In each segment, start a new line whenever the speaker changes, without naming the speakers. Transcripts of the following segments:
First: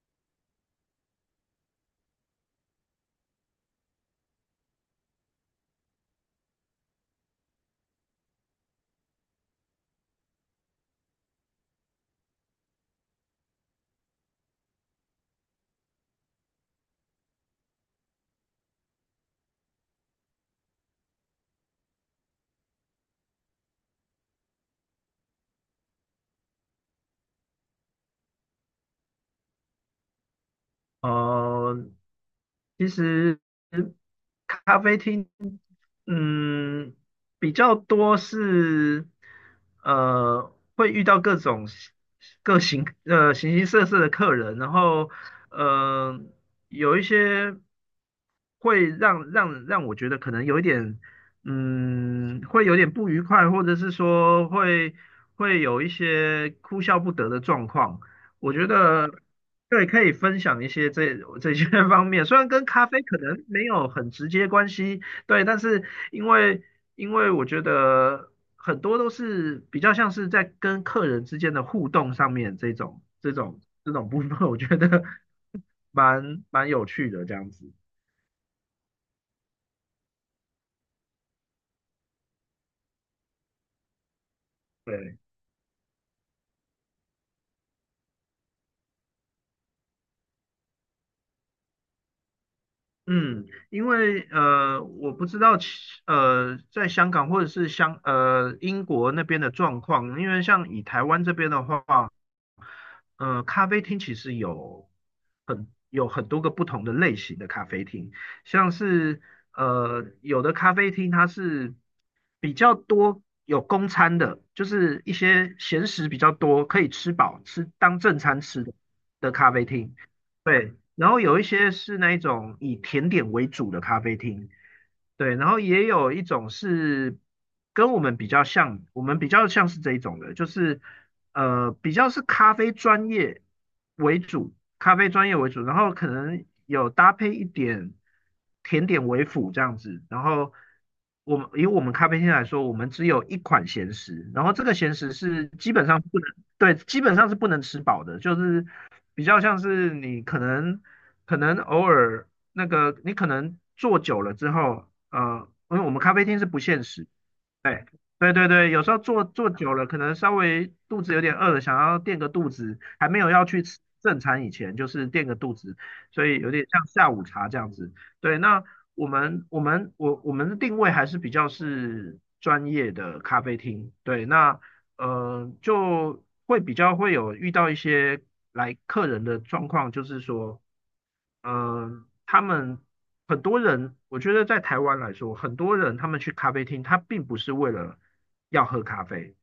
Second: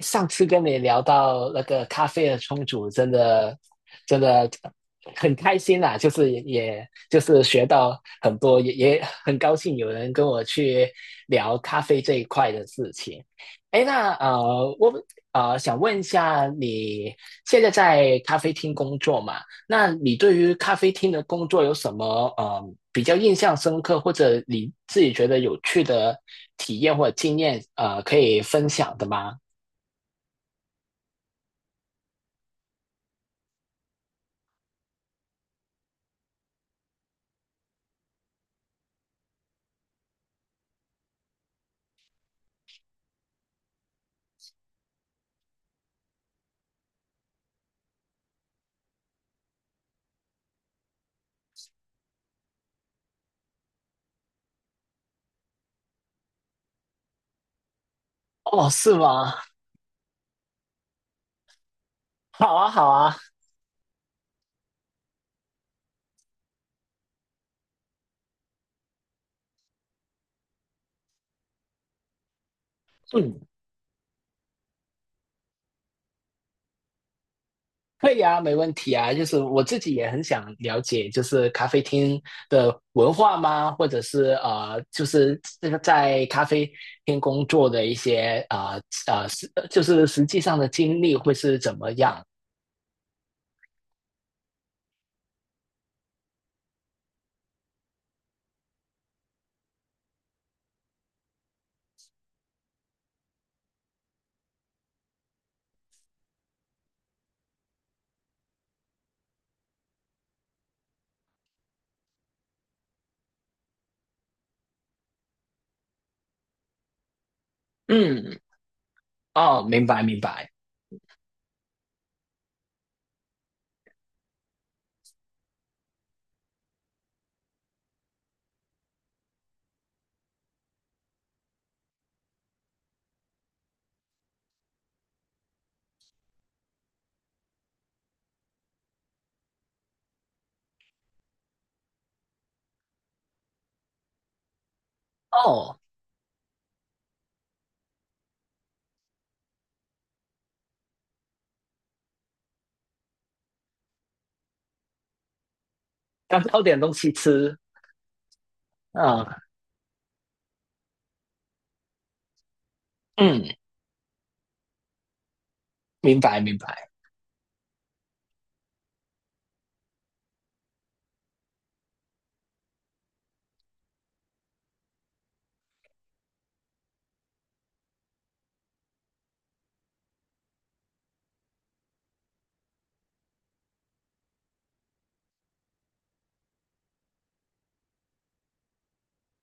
上次跟你聊到那个咖啡的冲煮，真的真的很开心啦，就是也就是学到很多，也很高兴有人跟我去聊咖啡这一块的事情。哎，那我想问一下，你现在在咖啡厅工作嘛？那你对于咖啡厅的工作有什么呃比较印象深刻，或者你自己觉得有趣的体验或者经验，可以分享的吗？
呃，其实咖啡厅，嗯，比较多是，会遇到各种形各形呃形形色色的客人，然后，呃，有一些会让我觉得可能有一点，嗯，会有点不愉快，或者是说会有一些哭笑不得的状况，我觉
哦，是
得。
吗？
对，可以分享一些这些 方面，虽然
好
跟
啊，
咖
好
啡
啊，
可能没有很直接关系，对，但是因为因为我觉得很多都是比较像是在跟客人之间的互动上面这种这
嗯，
种这种部分，我觉得 蛮有趣的这样子。
可以啊，没问题啊。就是我自己也很想了解，就是咖啡厅的文化吗？或者是就
对，
是这个在咖啡厅工作的一些就是实际上的经历会是怎么样？
嗯，因为我不知道在香港或者是英国那边的状况，因为像以台湾这边的话。咖啡厅其实有很多个不同的类型的咖啡厅，像是有的咖啡厅它是比较多有公餐的，就是一些闲食比较多，可以吃饱当正
嗯，
餐吃的咖
哦，
啡
明
厅，
白明白。
对。然后有一些是那一种以甜点为主的咖啡厅，对，然后也有一种是跟我们比较像，我们比较像是这一种的，就是比较是咖啡专业为主，咖啡专业为主，然后可能有搭配一点甜点为辅这样子。然后我们以我们咖啡厅来说，我们只有一款咸食，然后这个咸食是基
哦，
本上不能，对，基本上是不能吃饱的，就是比较像是你可能。可能偶尔那个你可能坐久了之后，因为我们咖啡
要
厅是不
找点
限
东
时，
西吃。
对对,有时候
嗯
坐久了，可能稍微肚子有点饿了，想要垫个肚子，还没有要
嗯，
去吃正餐以前，就是垫个肚子，
明
所以
白
有
明
点像
白。
下午茶这样子。对，那我们的定位还是比较是专业的咖啡厅，对，那就比较会有遇到一些来客人的状况，就是说。嗯，他们很多人，我觉得在台湾来说，很多人他们去咖啡厅，他并不是为了要喝咖啡，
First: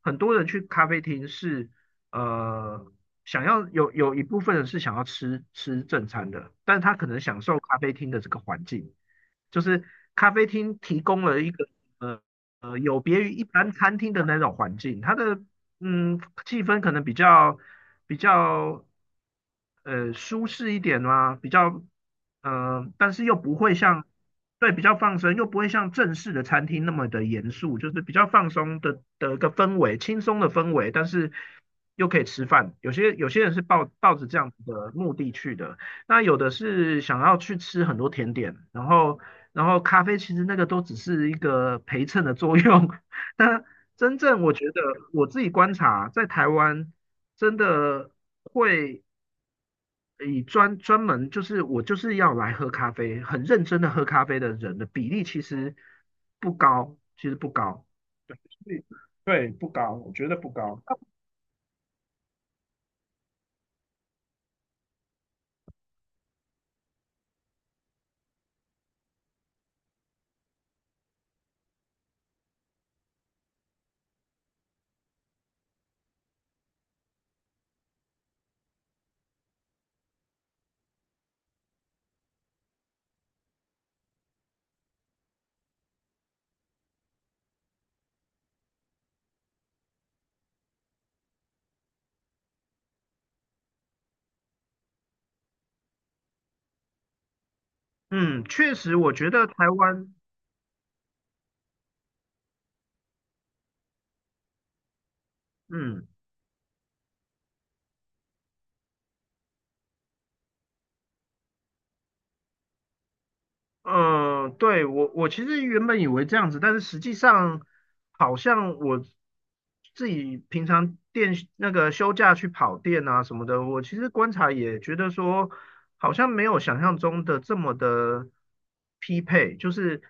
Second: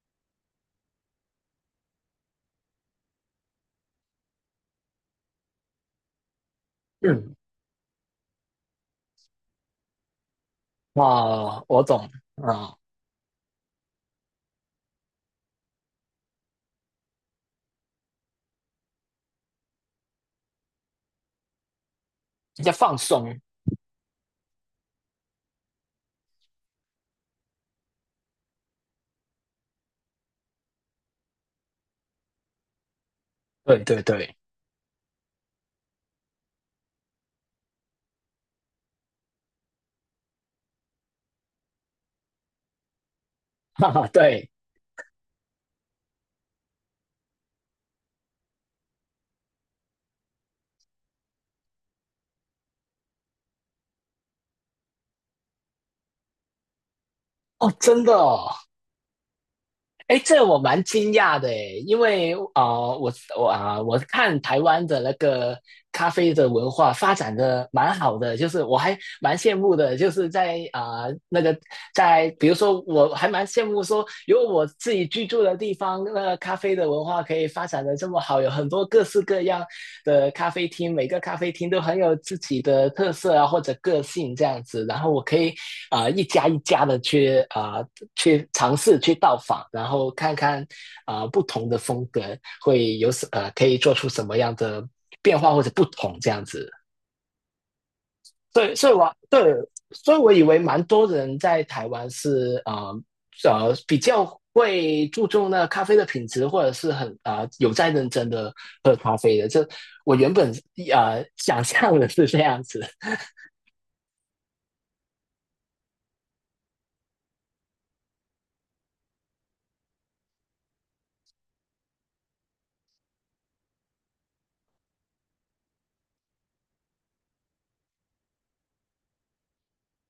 很多人去咖啡厅是呃想要有一部分人是想要吃正餐的，但他可能
嗯，
享受咖啡厅的这个环境，就是咖啡厅提供了一
哦，
个
我懂。
呃
嗯，
有别于一般餐厅的那种环境，它的嗯气氛可能比较舒适一点嘛，
要放
但是又
松。
不会像对比较放松，又不会像正式的餐厅那么的严肃，就是比较放松的一个氛围，轻松的氛围，但是又可以吃饭。有些人是
对
抱
对
抱着
对，
这样子的目的去的，那有的是想要去吃很多甜点，然后咖啡其实那个都只是一个陪衬的作用，但
哈哈，
真正
对。
我觉得我自己观察在台湾真的会。以专门就是我就是要来喝咖啡，很认真的喝咖啡的人的比例其实不高，其实不
哦，
高。
真的
对，
哦，
所以对，不高，我
哎，
觉得
这
不
我蛮
高。
惊讶的诶，因为我我看台湾的那个咖啡的文化发展的蛮好的，就是我还蛮羡慕的，就是在在，比如说我还蛮羡慕说，有我自己居住的地方，那个咖啡的文化可以发展的这么好，有很多各式各样的咖啡厅，每个咖啡厅都很有自己的特色啊，或者个性这样子。然后我可以一家一家的去去尝试去到访，然后看看不同的风格会有可以做出什么样的变化或者不同这样子。
嗯，
对，
确实，我觉得台
所
湾，
以我以为蛮多人在台湾是比较会注重那咖啡的
嗯
品质，或者是很有在认真的喝咖啡的。这我原本想象的是这样子。
对我其实原本以为这样子，但是实际上好像我自己平常店那个休假去跑店啊什么的，我其实观察也觉得说，好像没有想象中的这么的匹配，就是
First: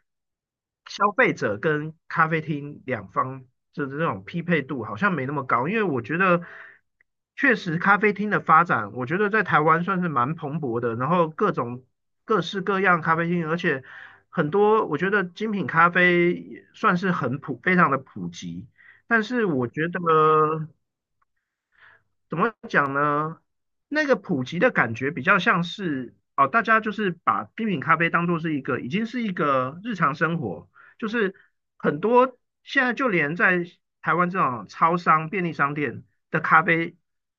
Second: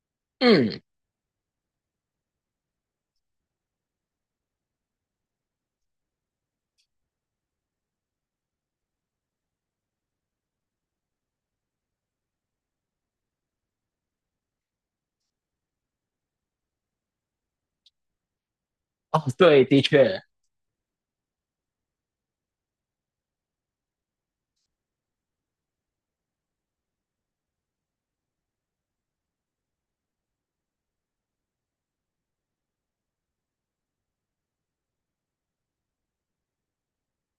嗯，
消费者跟咖啡厅两方的这种匹配度好像没那么高，因为我觉得确实咖啡厅的发展，我觉得在台湾算是蛮蓬勃的，然后各种各式各样咖啡厅，而且很多我觉得精品咖啡算是很普，非常的普及，
哦，
但是
对，
我
的
觉
确，
得。怎么讲呢？那个普及的感觉比较像是哦，大家就是把精品咖啡当做是一个，已经是一个日常生活，就是很多现在就连在台湾这种超商、便利商店的咖啡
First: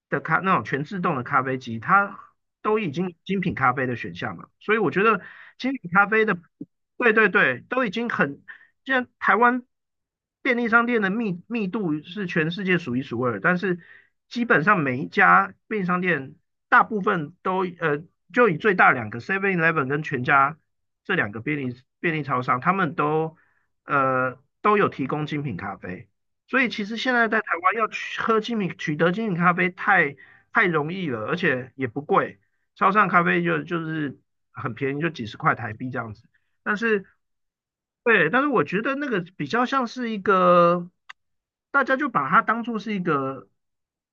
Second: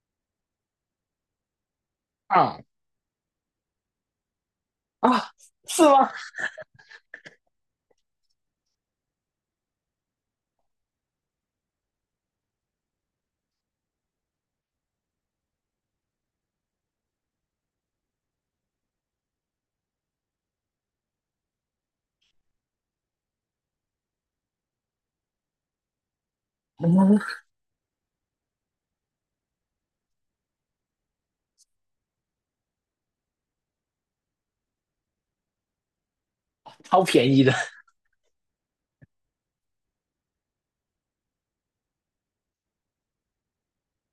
的咖那种全自动的咖啡机，它
嗯
都已经精品咖啡的选项了。所以我觉得
啊，
精
是
品咖
吗？
啡的，对对对，都已经很既然台湾便利商店的密度是全世界数一数二，但是基本上每一家便利商店大部分都就以最大两个 Seven Eleven 跟全家这两个便利超商，他们都都有提供精品咖啡，所以其实现
嗯，
在在台湾要取得精品咖啡太容易了，而且也不贵，超商咖啡就是很便宜，就几十块台币这样子。但
超
是，
便宜的。
对，但是我觉得那个比较像是一个，大家就把它当做是一个，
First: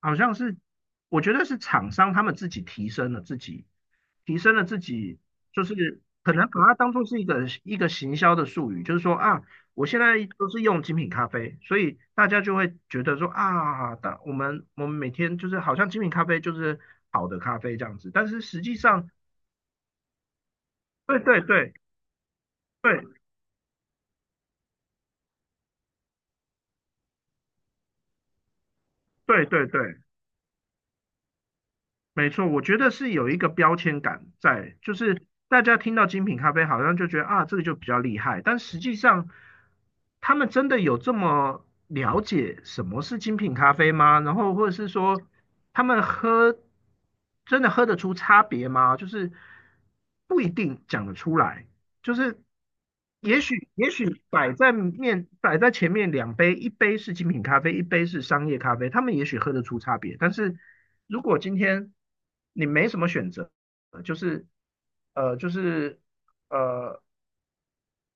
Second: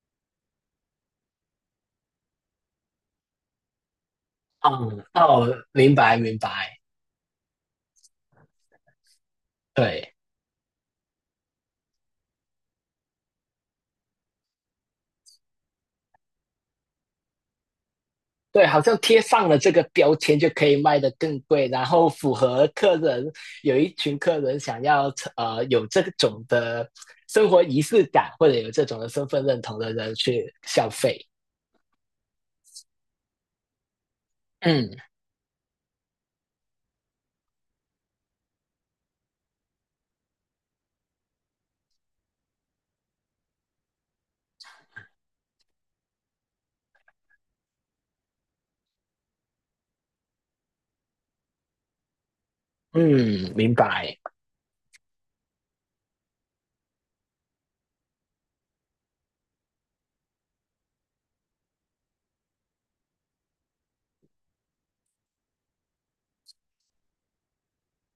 好像是，我觉得是厂商他们自己提升了自己，提升了自
嗯，
己，就
哦，明
是
白
可
明
能把它
白，
当做是一个行销的术语，就是说啊，我现
对。
在都是用精品咖啡，所以大家就会觉得说啊，但我们每天就是好像精品咖啡就是好的咖啡这样子，但是实
对，
际
好像
上，
贴上了这个标签就可以卖得
对
更
对
贵，
对
然后符合客
对
人，有一群客人想要有这种的生活仪式感，或者有这种的身份
对
认
对
同
对。
的人去消费。
没错，我觉得是有一个标签感在，
嗯
就是大家听到精品咖啡好像就觉得啊，这个就比较厉害，但实际上他们真的有这么了解什么是精品咖啡吗？然后或者是说他们喝真的喝得出差别吗？就是不一定讲得出来。就是也
嗯，
许
明
也
白。
许摆在前面两杯，一杯是精品咖啡，一杯是商业咖啡，他们也许喝得出差别。但是如果今天你没什么选择，呃就是呃就是呃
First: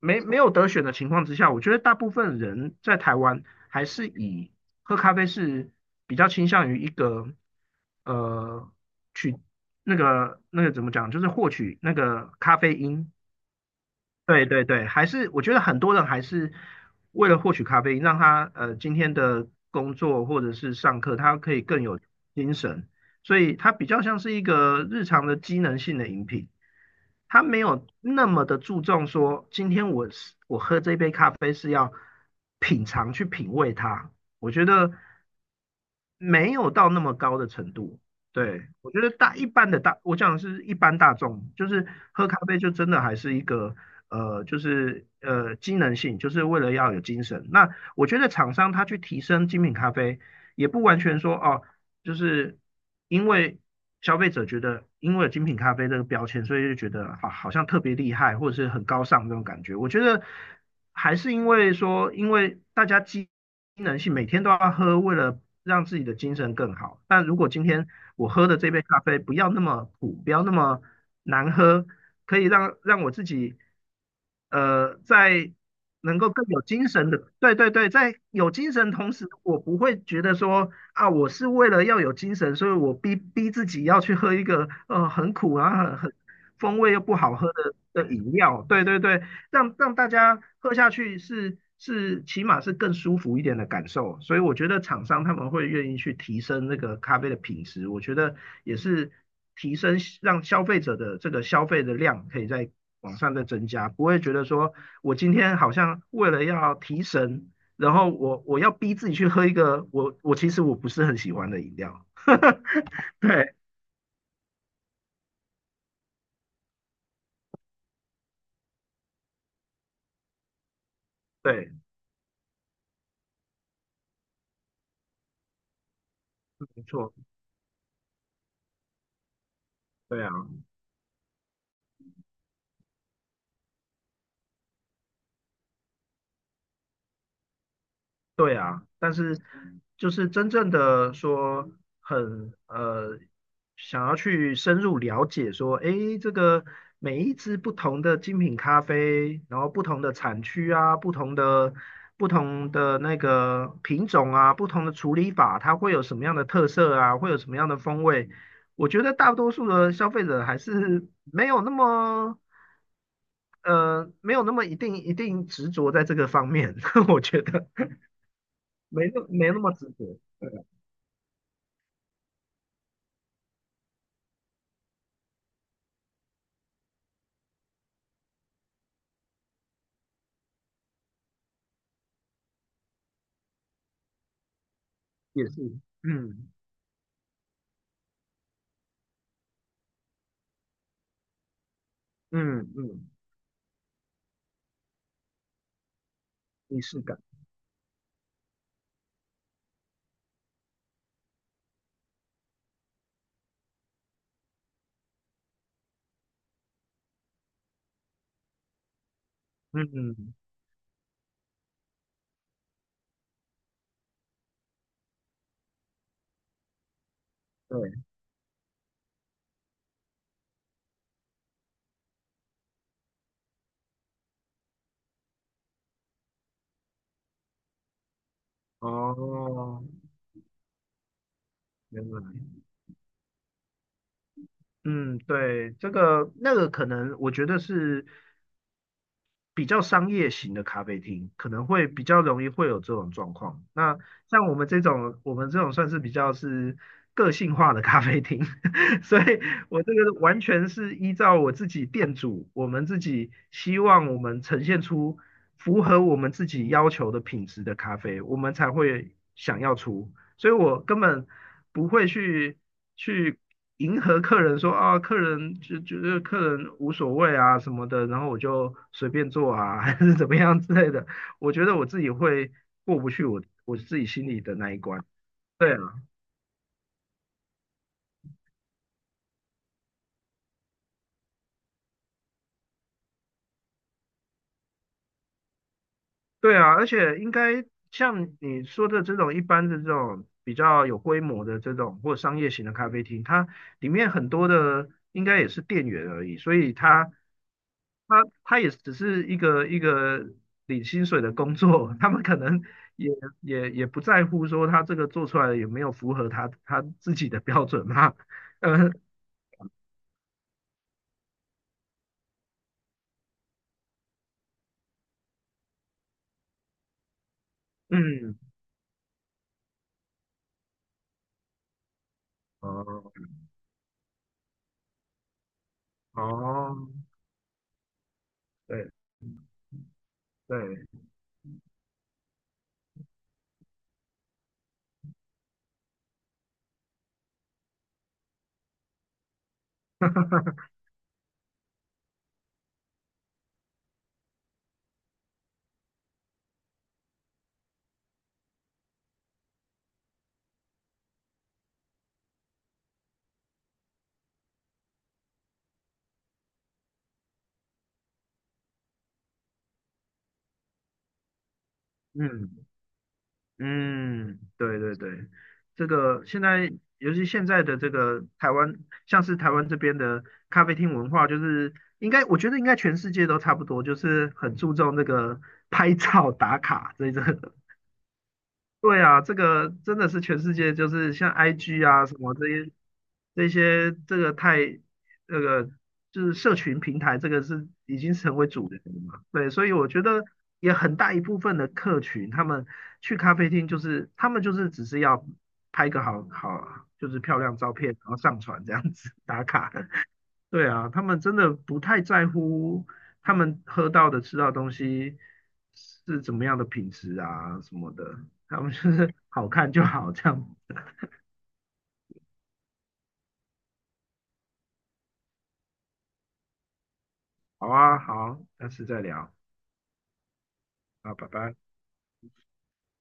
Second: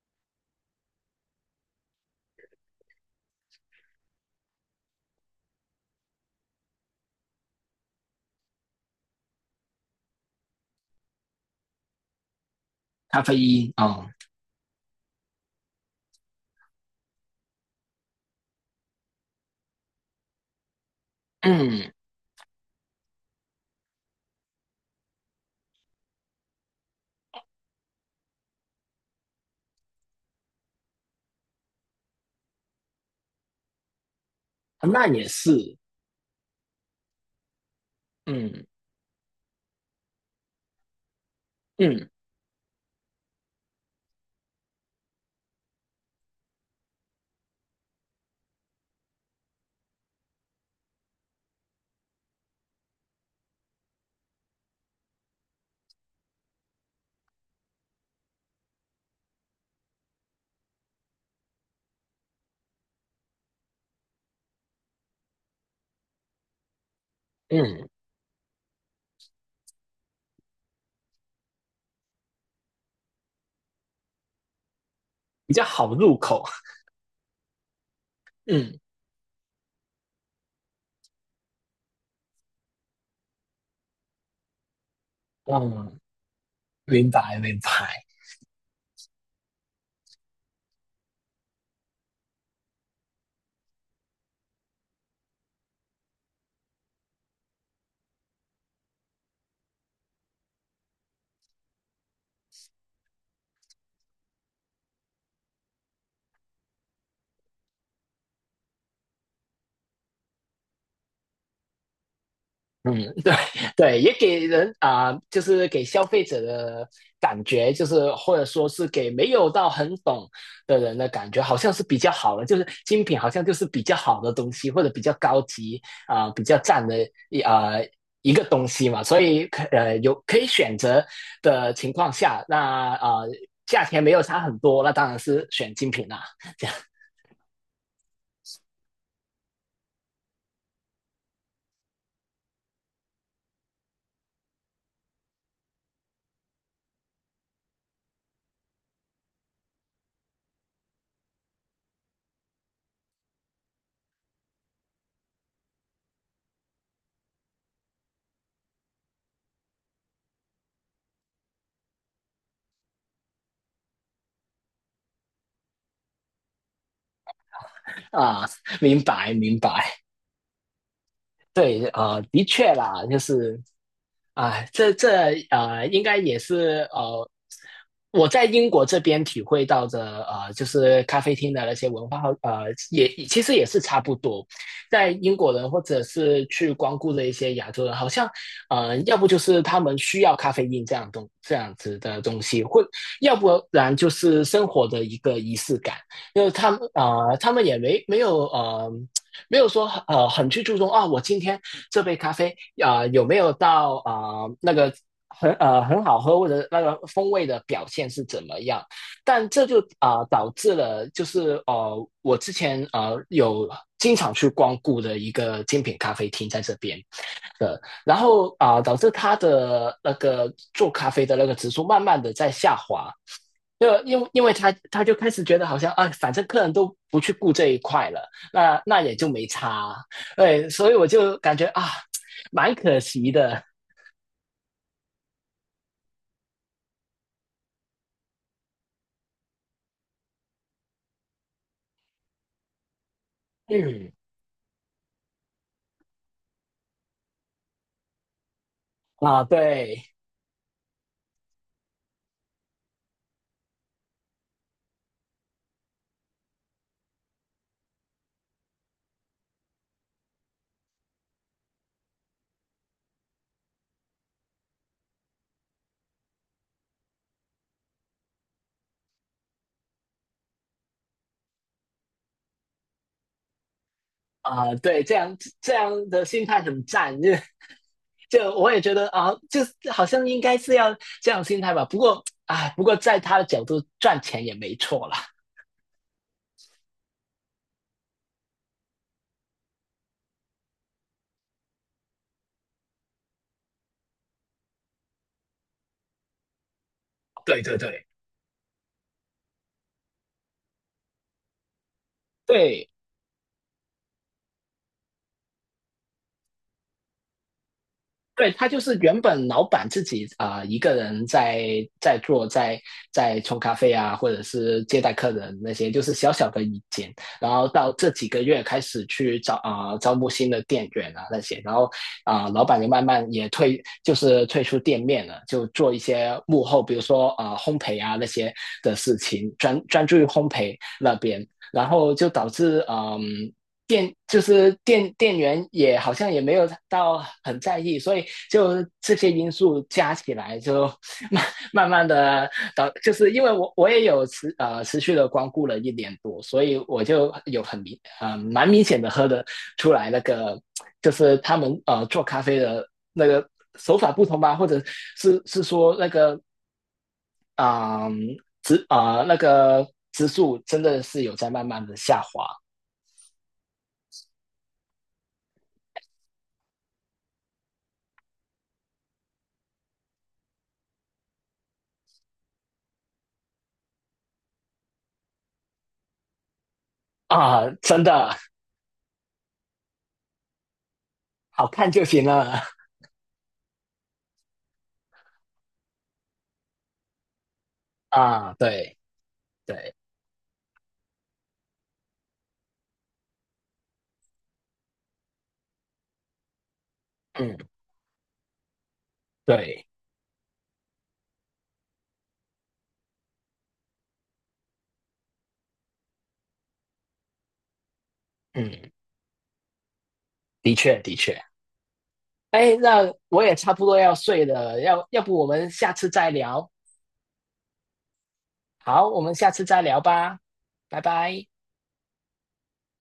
没没有得选的情况之下，我觉得大部分人在台湾还是以喝咖啡是比较倾向于一个呃取那个怎么讲，就是获取那个咖啡因
咖啡因哦，
对,还是我觉得很多人还是为了获取咖啡因，让他今天的工作或者是上课，他可以更
嗯，
有精神，所以它比较像是一个日常的机能性的饮品，他没有那么的注重说今天我喝这杯咖啡是要品尝去品味它，我觉得
那也是，
没有到那么高的程度。
嗯
对，我觉得大一般的大，我讲的是一般大众，就是
嗯
喝咖啡就真的还是一个就是机能性，就是为了要有精神。那我觉得厂商他去提升精品咖啡，也不完全说哦，就是因为消费者觉得，因为有精品咖啡这个标签，所以就觉得好好像特别厉害，或者是很高尚这种感觉。我觉得还是因为说，因为大家机能性每天都要喝，为了让自己的精神更好。但如果今天
嗯，
我喝的这杯咖啡不要那么苦，不要那么难喝，可以让我自己呃在
比较好入
能够
口。
更有精神的，对,在有精
嗯，
神同时，我不会觉得说啊，我是为了要有精神，所以我逼自己要去喝一个很苦啊，很
嗯，
很风味又
明
不好
白
喝
明白。
的饮料，对,让大家喝下去起码是更舒服一点的感受，所以我觉得厂商他们会愿意去提升那个咖啡的品质，我觉得也是提升让消费者的这个消费的量可以在往上再增加，不会觉得说我今天好像为了要提神，然后我要逼自己去喝一个我其实不是很喜欢的饮料，
嗯，
对
对，也给人就是给消费者的感觉，就是或者说是给没有到很懂的人的感觉，好
对，
像是比较好的，就是精品好像就是比较好的东西，或者比较高级啊、比较
没
赞的
错，
一啊、一个东西嘛。所以有
对啊。
可以选择的情况下，那价钱没有差很多，那当然是选精品啦。
对啊，但是就是真正的说很呃，想要去深入了解说，诶，这个每一支不同的精品咖啡，然后不同的产区啊，不同的那个品种啊，不同的处理法，它会有什么样的特色啊，会有什么样的风味？我觉得大多数的消费者还是没有那么没有那么一定执着在这个方面，我觉得
啊、明白
没
明
那么
白，
执着。
对，的确啦，就是啊，这应该也是我在英国这边体会到的就是咖啡厅的那些文化也其实也是差不多。在英
也
国
是，
人或者是
嗯
去光顾的一些亚洲人，好像要不就是他们需要咖啡因这样这样子的东
嗯
西，或
嗯，
要不然就是生活的一个仪式感，因为他
仪
们
式感，
他们也没有。没有说很去注重啊，我今天这杯咖啡有没有到那个很好喝或者那个风味的表现是怎么样？但这就
嗯，嗯，
导致了就是我之前有经常去光顾的一个精品咖啡厅在这边的，
对，
然后导致它的那个做咖啡的那个指数慢慢的在下滑，就因为他就开始觉得好像啊，反正客人都不去顾这一块了，那也就没
哦，
差，对，所以我就感觉啊，
原来，
蛮可惜的，
嗯，对，这个那个可能，我觉得是比较商业型的咖啡厅，可能会比较容易会有这种状况。那
嗯，
像我们这种，我们这种算是比较是个性化的咖啡厅，所以
啊，
我这
对，
个完全是依照我自己店主，我们自己希望我们呈现出符合我们自己要求的品质的咖啡，我们才会想要出。所以我根本不会去迎合客人说啊，客人就觉得客人无所谓啊什么的，然后我就随便做啊，还是怎么样之类的。我觉得我自己会过不去我自己心里的那
啊，
一
对，
关。
这样这
对啊
样的心态很赞，就我也觉得啊，就是好像应该是要这样心态吧，不过在他的角度赚钱也没错啦，
对啊,而且应该像你说的这种一般的这种比较有规模的这种或商业型的咖啡厅，它里面很多的应该也是店员而已，所以他
对对对
他他也只是一个领薪水的工作，他们可能
对。
也也不在乎说他这个做出来有没有符合他自己的标准嘛，
对 他就
嗯
是原本老板自己一个人在做，在冲咖啡啊，或者是接待客人那些，就是小小的一间。然后到这几
嗯，
个月开始去招募新的店员啊那些，然后老板就慢
哦
慢也退，就是退出店面了，就做一些幕
哦，
后，比如说烘焙啊那些
对
的事情，专注于烘焙
对，
那边。然后就导致嗯店就是店员也好像也没有到很在意，所以就这些因素加起来就 慢慢慢的就是因为我也有持续的光顾了一年多，所以我就有蛮明显的喝的出来那个就是他们做咖啡的那个手法不同吧，或者是说那个啊植啊那个植数真的是有在慢慢的下滑。
嗯。嗯。对对对，这个现在，尤其现在的这个台湾，像是台湾这边的咖啡厅文化，就是应该，我觉得应该全世界都差不多，就是很注重那个拍照打卡这一个
啊，真的，
对啊，这个真的是全世界，就是像
好
IG
看就
啊什
行
么这
了
些这些，这个太那个就是社群平台，这个是已经成为
啊。
主流了
对
嘛。对，所以我
对，
觉得也很大一部分的客群，他们去咖啡厅就是他们就是只是要拍个就是漂亮照
嗯
片，然后上传这样子打卡。
对
对啊，他们真的不太在乎他们喝到的、吃到的东西是怎么样的品质啊什么的，他们就
嗯，
是好看就好，这样。
的确的确。哎，那我也差不多要睡了，要不我们下次再聊？
好啊，好，下次再
好，我
聊
们下次再聊吧，拜
啊，拜
拜。
拜。